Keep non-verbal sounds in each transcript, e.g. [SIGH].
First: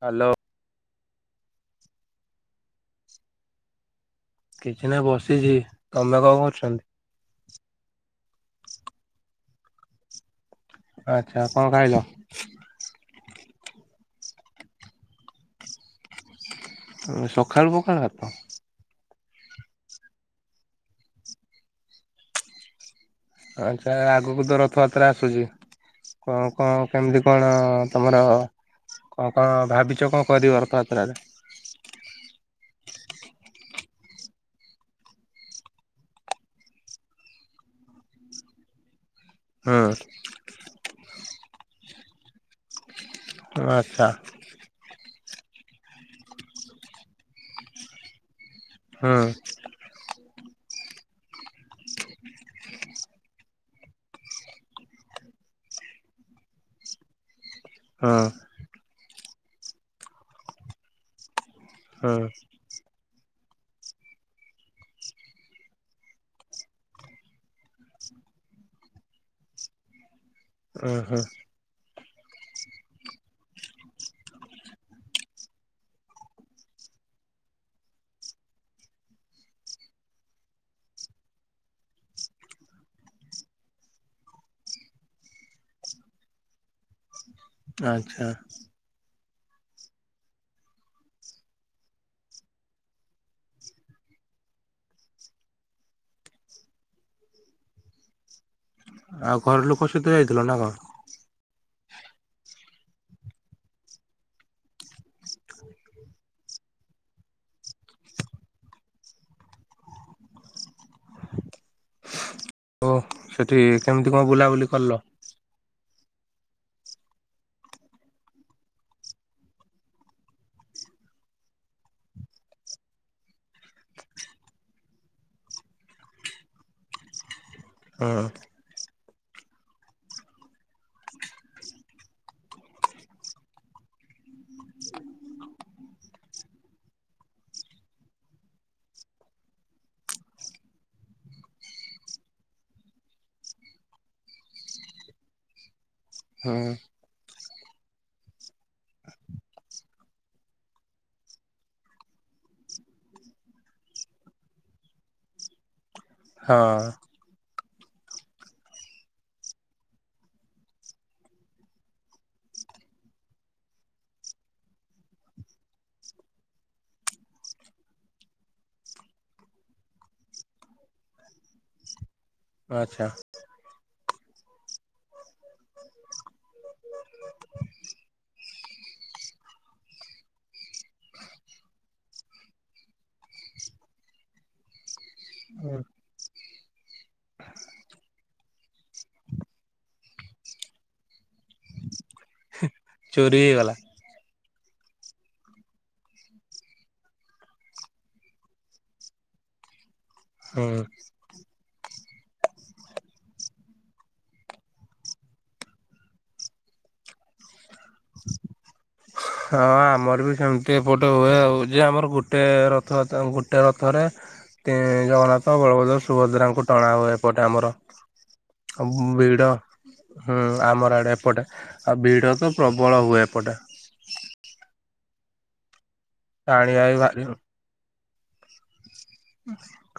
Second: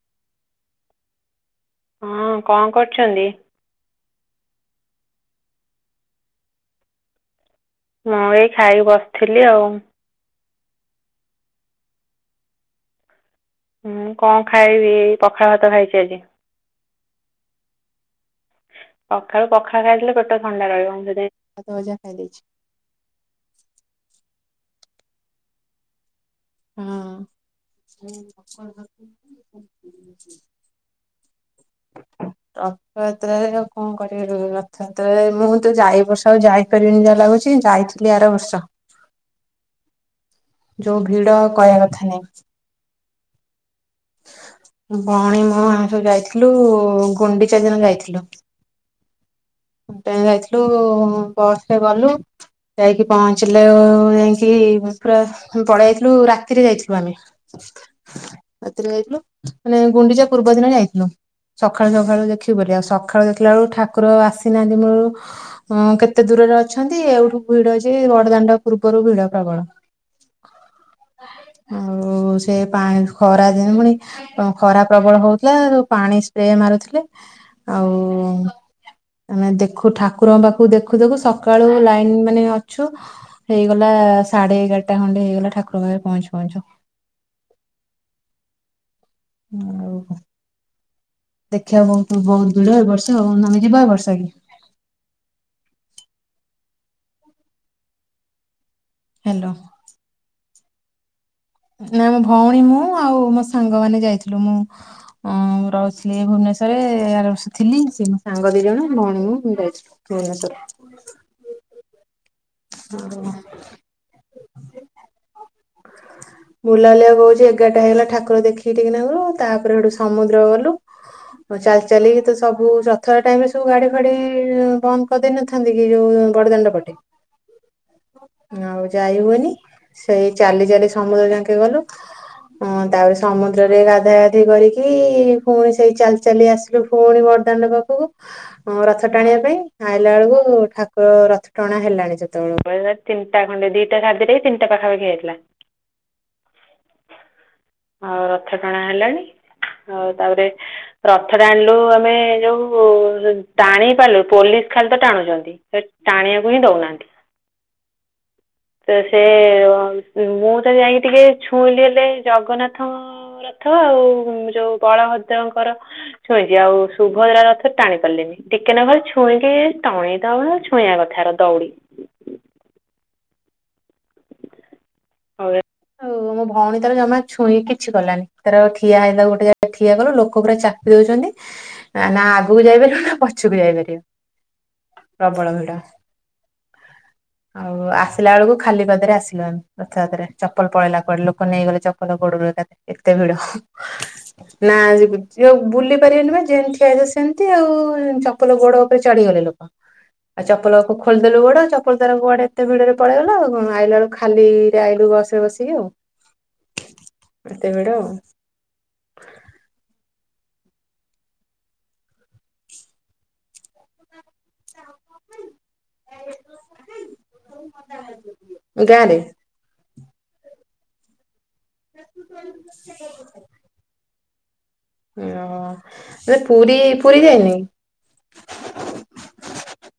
Hello. ହଁ କଣ କରୁଛନ୍ତି। କିଛି ନାହି ବସିଛି ତମେ କଣ କରୁଛନ୍ତି? ମୁଁ ଏଇ ଖାଇକି ବସିଥିଲି ଆଉ। ଆଛା କଣ ଖାଇଲ? ହଁ କଣ ଖାଇବି ପଖାଳ ଭାତ ଖାଇଛି ଆଜି। ସକାଳୁ ପଖାଳ ଭାତ। ସଖାଳୁ ପଖାଳ ଖାଇଦେଲେ ପେଟ ଥଣ୍ଡା ରହିବ ମୁଁ ପଖାଳ ଖାଇଦେଇଛି। ଆଛା ଆଗକୁ ତ ରଥଯାତ୍ରା ଆସୁଛି। କଣ କଣ ହଁ। କେମିତି କଣ ତମର କଣ କଣ ଭାବିଛ କଣ କରିବ ରଥଯାତ୍ରାରେ? ରଥଯାତ୍ରାରେ ଆଉ କଣ କରିବୁ ରଥଯାତ୍ରାରେ ମୁଁ ତ ଯାଇ ବର୍ଷ ଆଉ ଯାଇପାରିବିନି ଯାହା ଲାଗୁଛି ଯାଇଥିଲି ଆର ବର୍ଷ। ହୁଁ। ଯୋଉଁ ଭିଡ଼ କହିବା କଥା ନାହିଁ। ଆଚ୍ଛା। ଭଉଣୀ ମୋ ଆମେ ସବୁ ଯାଇଥିଲୁ ଗୁଣ୍ଡିଚା ଦିନ ଯାଇଥିଲୁ। ହୁଁ। [UNINTELLIGIBLE] ଠୁ ବସ ରେ ଗଲୁ ଯାଇକି ପହଞ୍ଚିଲେ ଯାଇକି ପହଂଚିଲୁ ପଳେଇ ଯାଇଥିଲୁ ରାତିରେ ଯାଇଥିଲୁ ଆମେ। ହୁଁ ରାତିରେ ଯାଇଥିଲୁ ମାନେ ଗୁଣ୍ଡିଚା ପୂର୍ବ ଦିନ ଯାଇଥିଲୁ। ସକାଳୁ ହୁଁ ସକାଳୁ ଦେଖି ବୋଲି ସଖାଳେ ଦେଖିଲା ବେଳକୁ ଠାକୁର ଆସି ସିନାହାନ୍ତି ମୂଳରୁ କେତେ ଦୂରରେ ଅଛନ୍ତି ଏଉଠୁ ଭିଡ ଯେ ବଡଦାଣ୍ଡ ପୂର୍ବରୁ ଭିଡ ପ୍ରବଳ। ଉଁ ହୁଁ ଆଉ ସେ ପାଣି ଖରା ଦିନ ପୁଣି ଖରା ପ୍ରବଳ ହଉଥିଲା ପାଣି ସ୍ପ୍ରେ ମାରୁଥିଲେ ଆଉ ଆମେ ଦେଖୁ ଠାକୁରଙ୍କ ପାଖକୁ ଦେଖୁ ଦେଖୁ ସକାଳୁ ଲାଇନ ମାନେ ଅଛୁ ହେଇଗଲା ସାଢେ ଏଗାରଟା ଖଣ୍ଡେ ହେଇଗଲା ଠାକୁରଙ୍କ ପାଖରେ ପହଞ୍ଚି ପହଞ୍ଚୁ। ଆଚ୍ଛା। [INAUDIBLE] ଆଉ କ ଦେଖିବା ବ ବହୁତ ଦିଡ ଏ ବର୍ଷା ଆଉ ଆମେ ଯିବା ଏ ବର୍ଷା କି? ଆଉ ହେଲୋ ଘର ଲୋକ ସହିତ ଯାଇଥିଲ ନା କଣ? ନା ମୋ ଭଉଣୀ ମୁଁ ଆଉ ମୋ ସାଙ୍ଗ ମାନେ ଯାଇଥିଲୁ ମୁଁ ରହୁଥିଲି ଭୁବନେଶସୁରରେ ରଥିଲି ସେ ମୋ ସାଙ୍ଗ ଦି ଜଣ ଭଉଣୀ ମୁ ଯାଇଥିଲ ଭୁବନେଶ୍ୱର। [INAUDIBLE] ସେଠି କେମିତି କଣ ବୁଲାବୁଲି କଲ? ବୁଲାଲିଆକୁ କହୁଛି ଏଗାରଟା ହେଇଗଲା ଠାକୁର ଦେଖିକି ଟିକି ନାଗରୁ ତାପରେ ସେଠୁ ସମୁଦ୍ର ଗଲୁ ଚାଲି ଚାଲି ତ ସବୁ ରଥ ଟାଇମରେ ସବୁ ଗାଡି ଫାଡି ବନ୍ଦ କରିଦେଇନଥାନ୍ତି କି ଯୋଉ ବଡ ଦାଣ୍ଡ ପଟେ। ହଁ। ଆଉ ଯାଇ ହୁଏନି ସେଇ ଚାଲି ଚାଲି ସମୁଦ୍ର ଯ କ ଗଲୁ ତାପରେ ସମୁଦ୍ରରେ ଗାଧ ଗାଧି କରିକି ପୁଣି ସେଇ ଚାଲି ଚାଲି ଆସିଲୁ ପୁଣି ବରଦାଣ୍ଡ ପାଖକୁ ରଥ ଟାଣିବା ପାଇଁ ଆଇଲା ବେଳକୁ ଠାକୁର ରଥ ଟଣା ହେଲାଣି ଯେତେବେଳ ତିନିଟା ଖଣ୍ଡେ ଦିଟା ଖା ତିନିଟା ପାଖାଖି ହେଇଥିଲା। ହୁଁ। ଆଉ ରଥ ଟାଣା ହେଲାଣି ଆଉ ତାପରେ ରଥ ଟାଣିଲୁ ଆମେ ଯୋଉ ଟାଣି ପାରିଲୁ ପୋଲିସ ଖାଲି ତ ଟାଣୁଛନ୍ତି ସେ ଟାଣିବାକୁ ହିଁ ହଁ ଦଉନାହାନ୍ତି। ତ ସେ ମୁଁ ତ ଯାଇକି ଟିକେ ଛୁଇଁଲି ହେଲେ ଜଗନ୍ନାଥ ରଥ ଆଉ ଯୋଉ ବଳଭଦ୍ରଙ୍କର ଛୁଇଁଛି ଆଉ ସୁଭଦ୍ରା ରଥ ଟାଣି ପାରିଲନି ଟିକେ ନ ଭଲେ ଛୁଇଁକି ଟଣ ଦଉ ଆଉ ଛୁଇଁବା କଥା ର ଦଉଡ଼ି। ଆଚ୍ଛା। ହଉ ମୋ ଭଉଣୀ ତାର ଜମା ଛୁଇଁ କିଛି କଲାନି ତାର ଠିଆ ହେଇଲା ଗୋଟେ ଜାଗ ଠିଆ କଲୁ ଲୋକ ପୁରା ଚାପି ଦଉଛନ୍ତି ନା ଆଗକୁ ଯାଇପାରିବ ନା ପଛକୁ ଯାଇପାରିବ ପ୍ରବଳ ଭିଡ। ଆଉ ଆସିଲା ବେଳକୁ ଖାଲି ପାଦରେ ଆସିଲୁ ଆମେ ରଥ ଜାତରେ ଚପଲ ପଳେଇଲା କୁଆଡେ ଲୋକ ନେଇଗଲେ ଚପଲ ଗୋଡରୁ। [INAUDIBLE] ଏତେ ଚୋରି ଭିଡ଼। ହେଇଗଲା ନା ଯଉ ବୁଲି ପାରିବେନି ବା ଯେମିତି ଠିଆ ହେଇଥିବ ସେମିତି ଆଉ ଚପଲ ଗୋଡ ଉପରେ ଚଢିଗଲେ ଲୋକ ଆଉ ହୁଁ। ଚପଲ ଖୋଲିଦେଲୁ ଗୋଡ ଚପଲ ତାର ଗୋଆଡ ଏତେ ଭିଡରେ ପଳେଇଗଲା ଆଇଲା ବେଳକୁ ଖାଲି ରେ ଆଇଲୁ ବସ ବସିକି ଆଉ। ଏତେବେଡ। [INAUDIBLE] ହଁ ଆମର ବି ସେମିତି ଏପଟେ ହୁଏ ଆଉ ଯେ ଆମର ଗୋଟେ ରଥ ଗୋଟେ ରଥରେ ଜଗନ୍ନାଥ ବଳଭଦ୍ର ସୁଭଦ୍ରାଙ୍କୁ ଟଣା ହୁଏ ଏପଟେ ଆମର ଆଉ ଗାଁରେ ଭିଡ ହୁଁ ଆମର ଆଡେ ଏପଟେ ଆଉ ଭିଡ଼ ତ ପ୍ରବଳ ହୁଏ ଏପଟେ ଓ। [INAUDIBLE] ମେ ପୁରୀ ଟାଣିବା ବି ଭାରି ପୁରୀ ଯାଇନ କି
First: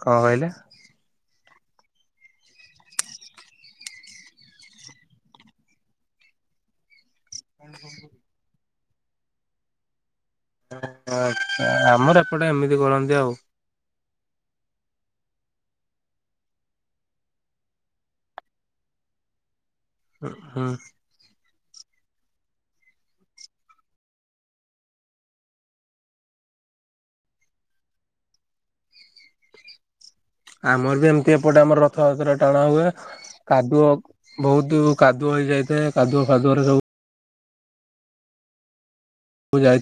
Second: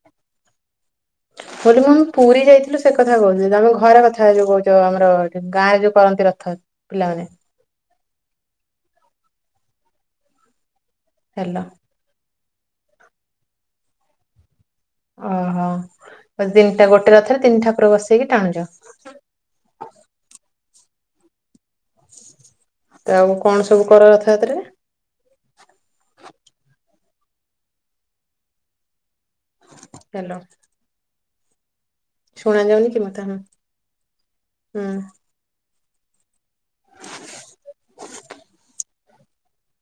କଣ କହିଲେ? ବୋଲି ମୁଁମ ପୁରୀ ଯାଇଥିଲୁ ସେ କଥା କହୁଥିଲି ତମେ ଘରେ କଥା ଯୋଉ କହୁଛ ଆମର ଗାଁରେ ଯୋଉ କରନ୍ତି ରଥ ପିଲାମାନେ ହେଲା ଆଛା ଆମର ପଟେ ଏମିତି କରନ୍ତି ଆଉ ଓହୋ ଦତିନିଟା ଗୋଟେ ର ଥରେ ତିନିଟା ଉପରେ ବସେଇକି ଟାଣୁଛ। ହଁ। ତ ଆଉ କଣ ସବୁ କର କଥା ଏଥିରେ ହ୍ୟାଲୋ ଆମର ବି ଆମ ସେପଟେ ଆମ ଥାତରେ ଶୁଣା ଟାଣା ହୁଏ ଯାଉନି କି ମତେ ହୁଁ କାଦୁଅ ବହୁତ କାଦୁଅ ହେଇଯାଇଥାଏ କାଦୁଅ ଫାଦୁଅରେ ସବୁ ମୁଁ ଯାଇ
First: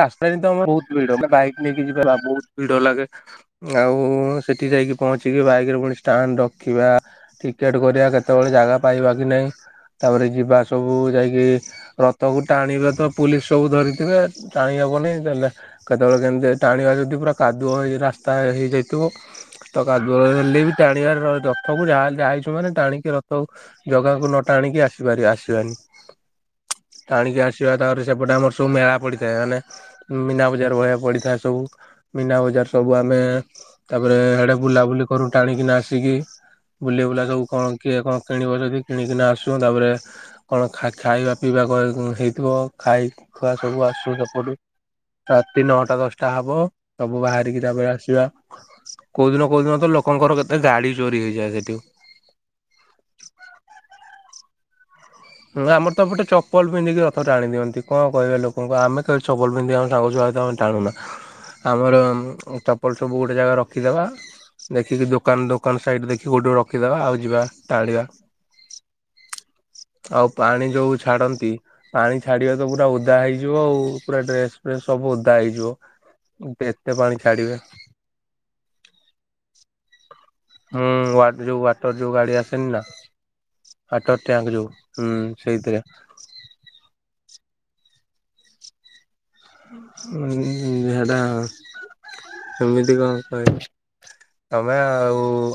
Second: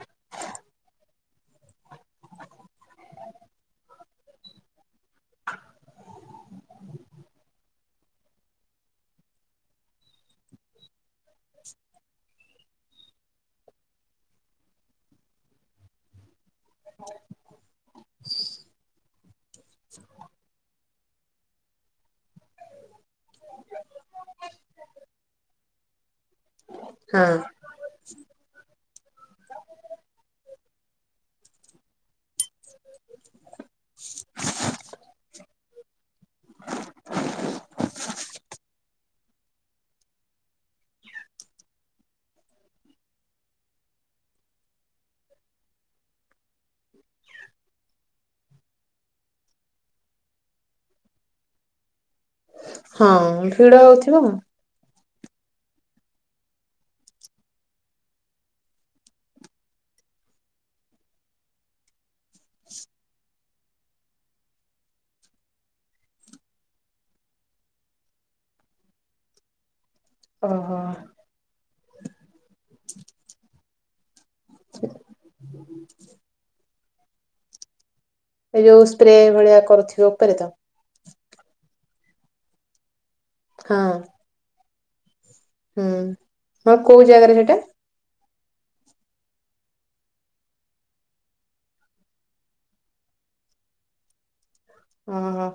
ରାସ୍ତାରେ ତ ଆମେ ବହୁତ ଭିଡ ବାଇକ୍ ନେଇକି ଯିବା ବହୁତ ଭିଡ ଲାଗେ ଆଉ ହଁ ସେଠି ଯାଇକି ପହଞ୍ଚିକି ବାଇକରେ ପୁଣି ଷ୍ଟାଣ୍ଡ ରଖିବା ଟିକେଟ କରିବା କେତେବେଳେ ଜାଗା ପାଇବା କି ନାଇଁ ତାପରେ ଯିବା ସବୁ ଯାଇକି ରଥକୁ ଟାଣିଲେ ତ ପୁଲିସ ସବୁ ଧରିଥିବେ ଟାଣି ହେବନି ଦେଲେ କେତେବେଳେ କେମିତି ଟାଣିବା ଯଦି ପୁରା କାଦୁଅ ହେଇ ରାସ୍ତା ହେଇଯାଇଥିବ। ତ କାଦୁଅ ହେଲେ ବି ଟାଣିବାର ରଥକୁ ଯାହାହେଲେ ଆଇଛୁ ମାନେ ଟାଣିକି ରଥକୁ ଜଗାକୁ ନଟାଣିକି ଆସିପାରିବା ଆସିବାନି। ହଁ ଆଣିକି ଆସିବା ତାପରେ ସେପଟେ ଆମର ସବୁ ମେଳା ପଡିଥାଏ ମାନେ ମୀନା ବଜାର ଭଳିଆ ପଡିଥାଏ ସବୁ ମୀନା ବଜାର। ସବୁ ଆମେ ତାପରେ ସେଡେ ବୁଲାବୁଲି କରୁ ଟାଣିକିନା ଆସିକି ବୁଲି ବୁଲା ସବୁ କଣ କିଏ କଣ କିଣିବ ଯଦି କିଣିକିନା ଆସୁ ତାପରେ କଣ ଖାଇବା ପିଇବା ହେଇଥିବ ଖାଇ ଖୁଆ ସବୁ ଆସୁ ସେପଟୁ ରାତି ନଅଟା ଦଶଟା ହବ ସବୁ ବାହାରିକି ତାପରେ ଆସିବା। କୋଉ ଦିନ କୋଉ ଦିନ ତ ଲୋକଙ୍କର କେତେ ଗାଡି ଚୋରି ହେଇଯାଏ ସେଠି। ହଁ ଭିଡ ହଉଥିବ। ହୁଁ ଆମର ତ ଏପଟେ ଚପଲ ପିନ୍ଧିକି ରଥ ଟାଣି ଦିଅନ୍ତି କଣ କହିବେ ଲୋକଙ୍କୁ ଆମେ କେବେ ଚପଲ ପିନ୍ଧିବା ଆମ ସାଙ୍ଗଛୁଆ ଆମେ ଟାଣୁନା ଆମର ଚପଲ ସବୁ ଗୋଟେ ଜାଗାରେ ରଖି ରଖିଦବା ଦେଖିକି ଦୋକାନ ଦୋକାନ ସାଇଡ ଦେଖିକି ଗୋଟେ ରଖିଦବା ଆଉ ଯିବା ଟାଣିବା। ଆଉ ପାଣି ଓହୋ ଯୋଉ ଛାଡନ୍ତି ପାଣି ଛାଡିବା ତ ପୁରା ଓଦା ହେଇଯିବ ଆଉ ପୁରା ଡ୍ରେସ ଫ୍ରେସ ସବୁ ଓଦା ହେଇଯିବ କେ କେତେ ପାଣି ଛାଡିବେ। ଏଇ ଯୋଉ ସ୍ପ୍ରେ ଭଳିଆ କରୁଥିବ। ଉପରେ ତ ହୁଁ ବାଦ ଯୋଉ ବା ମଟର ଯୋଉ ଗାଡି ଆସେନି ନା। ହଁ ଅଟୋ ଟ୍ୟାଙ୍କ ଯୋଉ ହୁଁ। ସେଇଥିରେ ହୁଁ ହଁ କୋଉ ଜାଗାରେ? ଝାଡା କେମିତି କ କହିବି? ତମେ ଆଉ ଓହୋ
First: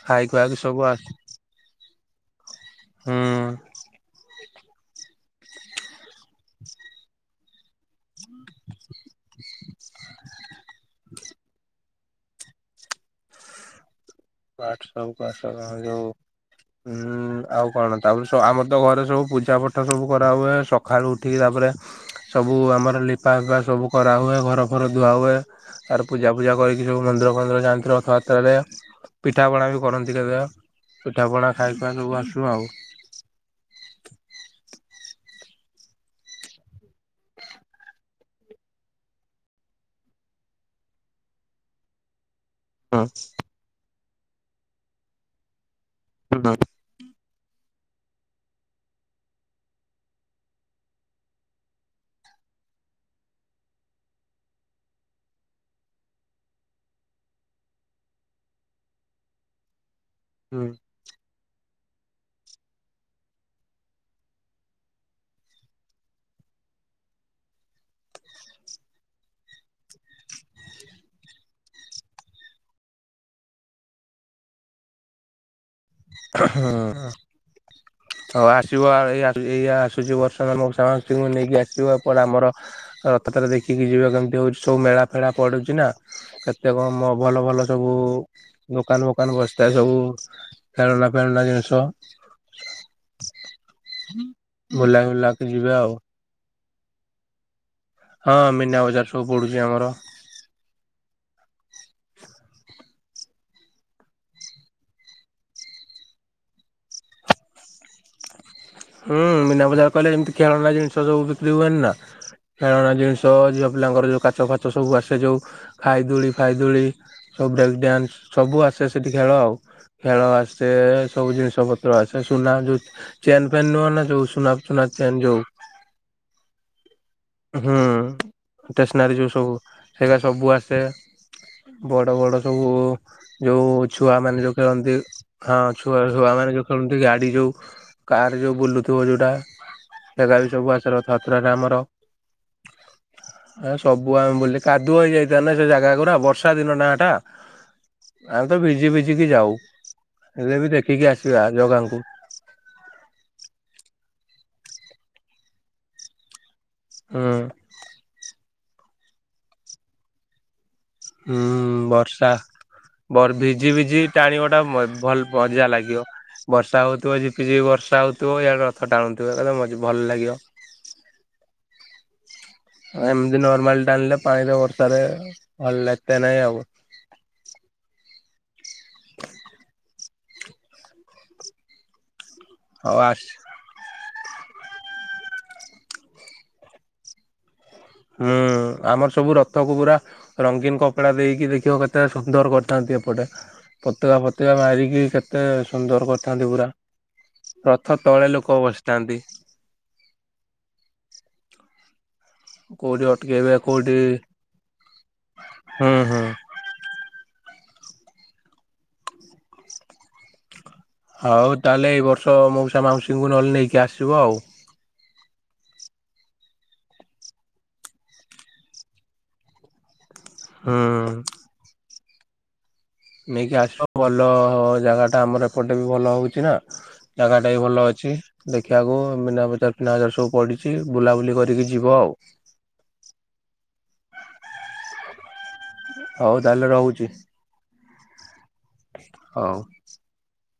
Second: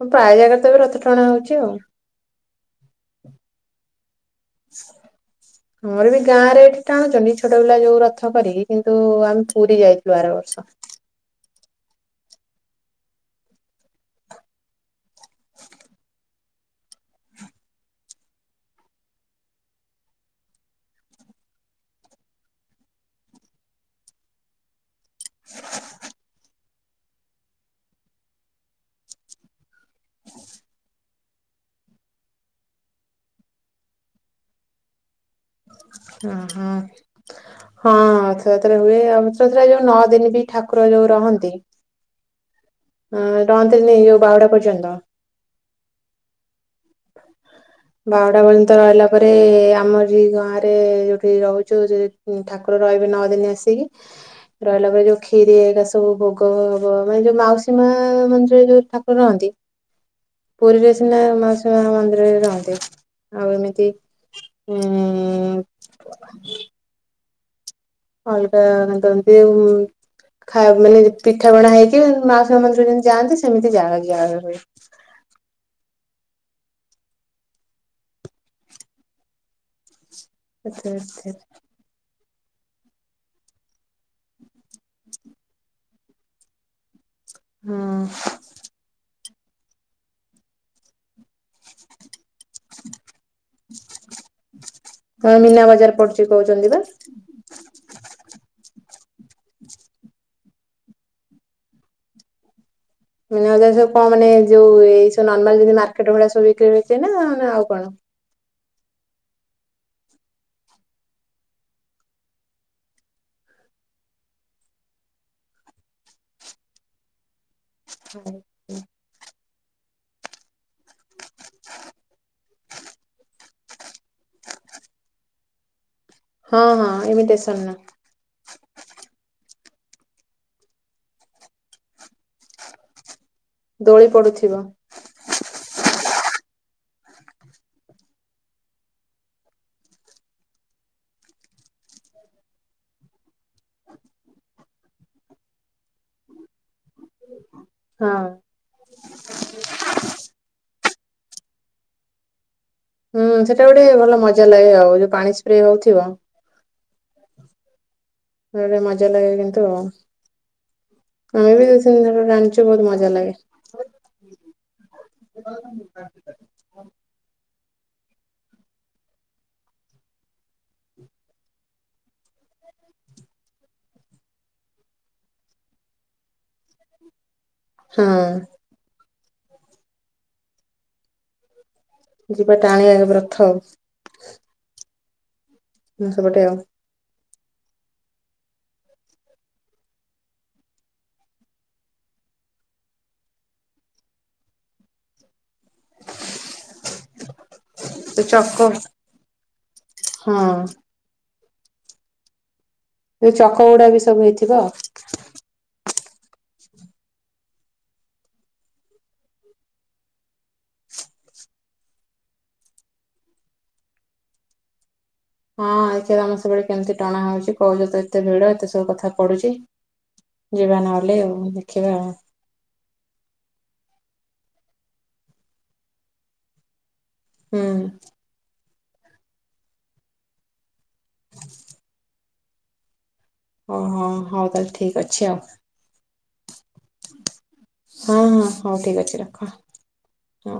ହଁ ପ୍ରାୟ ଖାଇଖୁଆକି ଜାଗାରେ ତ ଏବେ ସବୁ ଆସ ରଥ ଟଣା ହଉଛି ଆଉ। ହୁଁ। ଆମର ବି ଗାଁ ରେ ଏଠି ଟାଣୁଛନ୍ତି ଛୋଟ ପିଲା ଯୋଉ ରଥ କରିକି କିନ୍ତୁ ଆମେ ପୁରୀ ଯାଇଥିଲୁ ଆର ବର୍ଷ। ପାଠ ସବୁ ଯୋଉ ଆଉ କଣ ତାପରେ ଆମର ତ ଘରେ ସବୁ ପୂଜାପାଠ ସବୁ କରାହୁଏ ସକାଳୁ ଉଠିକି ତାପରେ ସବୁ ଆମର ଲିପା ଫିପା ସବୁ କରାହୁଏ, ଘର ଫର ଧୁଆ ହୁଏ ଆର ପୂଜା ଫୂଜା କରିକି ସବୁ ମନ୍ଦିର ଫନ୍ଦିର ଯାଆନ୍ତି ରଥଯାତ୍ରାରେ। ପିଠାପଣା ବି କରନ୍ତି କେତେ ପିଠାପଣା ଖାଇକି ସବୁ ଆସୁ ଆଉ। ଉଁ ହୁଁ -ହଁ ରଥଯାତ୍ରା ହୁଏ ଆଉ। ରଥଯାତ୍ରା ଯୋଉ ନଅ ଦିନ ବି ଠାକୁର ଯୋଉ ରହନ୍ତି ଉଁ ରହନ୍ତିନି ବାହୁଡ଼ା ପର୍ଯ୍ୟନ୍ତ। [UNINTELLIGIBLE] ବାହୁଡା ପର୍ଯ୍ୟନ୍ତ ରହିଲା ପରେ ଆମରି ଏଇ ଗାଁରେ ଯୋଉଠି ରହୁଛୁ ସେ ଠାକୁର ରହିବେ ନଅ ଦିନ ଆସିକି। ରହିଲା ପରେ ଯୋଉ କ୍ଷିରି ସବୁ ଭୋଗ ହବ ମାନେ ଯୋଉ ମାଉସୀ ମା ମନ୍ଦିରରେ ଯୋଉ ଠାକୁର ରହନ୍ତି ହୁଁ ପୁରୀରେ ସିନା ମା ମାଉସୀ ମା ମନ୍ଦିରରେ ରହନ୍ତି। ଆଉ ଏମିତି ଉ ଅଲଗା ଖାଇବା ମାନେ ପିଠା ପଣା ହେଇକି ମାଉସି ମା ମନ୍ଦିର ଯେମିତି ଯାଆନ୍ତି ସେମିତି ଯା ହୁଁ ହଉ ଆସିବ ଏଇଆ ଆସୁଛି [UNINTELLIGIBLE] ମାନଙ୍କୁ ଏତେ ଏତେ ସମସ୍ତଙ୍କୁ ନେଇକି ଆସିବ। ପଡେ ଆମର। ରଥ ଥରେ ଦେଖିକି ଯିବ କେମିତି ହଉଛି ସବୁ ମେଳା ଫେଳା ପଡୁଛି ନା କେତେ କଣ? ଭଲ ଭଲ ହଁ ସବୁ ଦୋକାନ ଦୋକାନ ବସିଥାଏ ସବୁ ଖେଳନା ଫେଳନା ଜିନିଷ ବୁଲା ତମେ ବୁଲାକ ମୀନା ଯିବେ ଆଉ। ବଜାର ପଡୁଛି କହୁଛନ୍ତି ବା। ହଁ, ମୀନା ବଜାର ସବୁ ପଡୁଛି ଆମର। ମୀନା ବଜାର ସବୁ କଣ ମାନେ ଯୋଉ ଏଇ ସବୁ ନର୍ମାଲ୍ ଯେମିତି ମାର୍କେଟ ଭଳିଆ ସବୁ ବିକ୍ରି ଫିକ୍ରି ନା ଆଉ କଣ? ହୁଁ, ମୀନା ବଜାର କହିଲେ ଏମିତି ଖେଳନା ଜିନିଷ ସବୁ ବିକ୍ରି ହୁଏନି ନା ଖେଳନା ଜିନିଷ, ଝିଅ ପିଲାଙ୍କର ଯୋଉ କାଚ ଫାଚ ସବୁ ଆସେ ଯୋଉ ଖାଇ ଦୋଳି ଫାଇ ଦୋଳି ସବୁ ଡ୍ୟାନ୍ସ ସବୁ ଆସେ ସେଇଠି ଖେଳ ଆଉ। ଖେଳ ଆସେ ସବୁ ଜିନିଷ ପତ୍ର ଆସେ ସୁନା ଯୋଉ ଚେନ୍ ପେନ୍ ନୁହଁନା ଯୋଉ ସୁୁନା ସୁନା ଚେନ୍ ଯୋଉ ହଁ ହଁ। ଇମିଟେସନ ହୁଁ, ନା ଷ୍ଟେସନାରୀ ଯୋଉ ସବୁ ସେଇଗୁରା ସବୁ ଆସେ ବଡ଼ ବଡ଼ ସବୁ ଯୋଉ ଦୋଳି ଛୁଆମାନେ ପଡୁଥିବ ଯୋଉ ଖେଳନ୍ତି। ହଁ ଛୁଆ ଛୁଆ ମାନେ ଯୋଉ ସେମତି ଗାଡ଼ି ଯୋଉ କାର୍ ଯୋଉ ବୁଲୁଥିବ ଯୋଉଁଟା ସେଟା ବି ସବୁ ଆସେ ରଥଯାତ୍ରାରେ ଆମର। ସବୁ ଆମେ ବୁଲି କାଦୁଅ ହେଇଯାଇଥା ନା ସେ ଜାଗା ଗୁରା ବର୍ଷା ଦିନ ନା ଏଟା। ହଁ। ଆଉ ତ ଭିଜି ଭିଜିିକି ଯାଉ ହେଲେ ବି ଦେଖ ଖିକି ଆସିବା ଜଗାଙ୍କୁ ହୁଁ ସେଟା ଗୋଟେ ଭଲ ମଜା ଲାଗେ ଆଉ ଯୋଉ ପାଣି ସ୍ପ୍ରେ ହଉଥିବ। ହୁଁ ଭଲ ମଜା ଲାଗେ କିନ୍ତୁ ଆଉ। ହୁଁ ଆମେ ବି ଦି ତିନି ଥର ବର୍ଷା ଟାଣିଛୁ ବହୁତ ମଜା ଲାଗେ। ବର ଭିଜି ଭିଜି ଟାଣିବ ଟା ଭଲ ମଜା ଲାଗିବ। ବର୍ଷା ହଉଥିବ ଝିପିଝିପି ବର୍ଷା ହଉଥିବ ଇଆଡେ ରଥ ଟାଣୁଥିବ [INAUDIBLE] ଭଲ ଲାଗିବ। ଏମିତି ନର୍ମାଲ ଟାଣିଲେ ପାଣିରେ ବର୍ଷାରେ ଭଲ ଏତେ ନାଇଁ ଆଉ। ହୁଁ ହ ଯିବା ଟାଣିଆ ହଉ ଆସ ରଥ ଆଉ [UNINTELLIGIBLE] [INAUDIBLE] ହୁଁ ଆମର ସବୁ ରଥକୁ ପୁରା ରଙ୍ଗୀନ କପଡା ଦେଇକି ଦେଖିବ କେତେ ସୁନ୍ଦର କରିଥାନ୍ତି ଏପଟେ ପତକା ଫତକା ମାରିକି କେ ଏତେ ସୁନ୍ଦର କରିଥାନ୍ତି ପୁରା ରଥ ସେ ତଳେ ଲୋକ ଚକ ବସିଥାନ୍ତି। ହଁ କୋଉଠି ଏଇ ଅଟକେଇବେ ଚକ ଗୁଡା କୋଉଠି ବି ସବୁ ହେଇଥିବ। ହୁଁ ହୁଁ! ହଉ ତାହେଲେ ଏଇ ବର୍ଷ ମଉସା ମାଉସୀଙ୍କୁ ନହେଲେ ନେଇକି ଆସିବ ଆଉ। ହଁ [INAUDIBLE] ଆମ ସବୁବେଳେ କେମିତି ଟଣା ହଉଛି କହୁଛ ତ ଏତେ ଭିଡ ଏତେ ସବୁ କଥା ପଢୁଛି। ଯିବା ହୁଁ। ନହେଲେ ଆଉ ଦେଖିବା। ନେଇକି ଆସି ଭଲ ଜାଗାଟା ଆମର ଏପଟେ ବି ଭଲ ହେଉଛି ନା ଜାଗା ଟା ବି ହୁଁ ଭଲ ଅଛି ଦେ କିଆ ଗୋ ମୀନା ବଜାର ଫିନା ବଜାର ସବୁ ପଡିଛି ବୁଲାବୁଲି କରିକି ଯିବ ଆଉ। ଓହୋ ହଉ ତାହେଲେ ଠିକ ଅଛି ଆଉ। ହଉ ତାହେଲେ ରହୁଛି ହଁ ହଁ ହଉ ଠିକ୍ ଅଛି ରଖ। ହଉ। ହଁ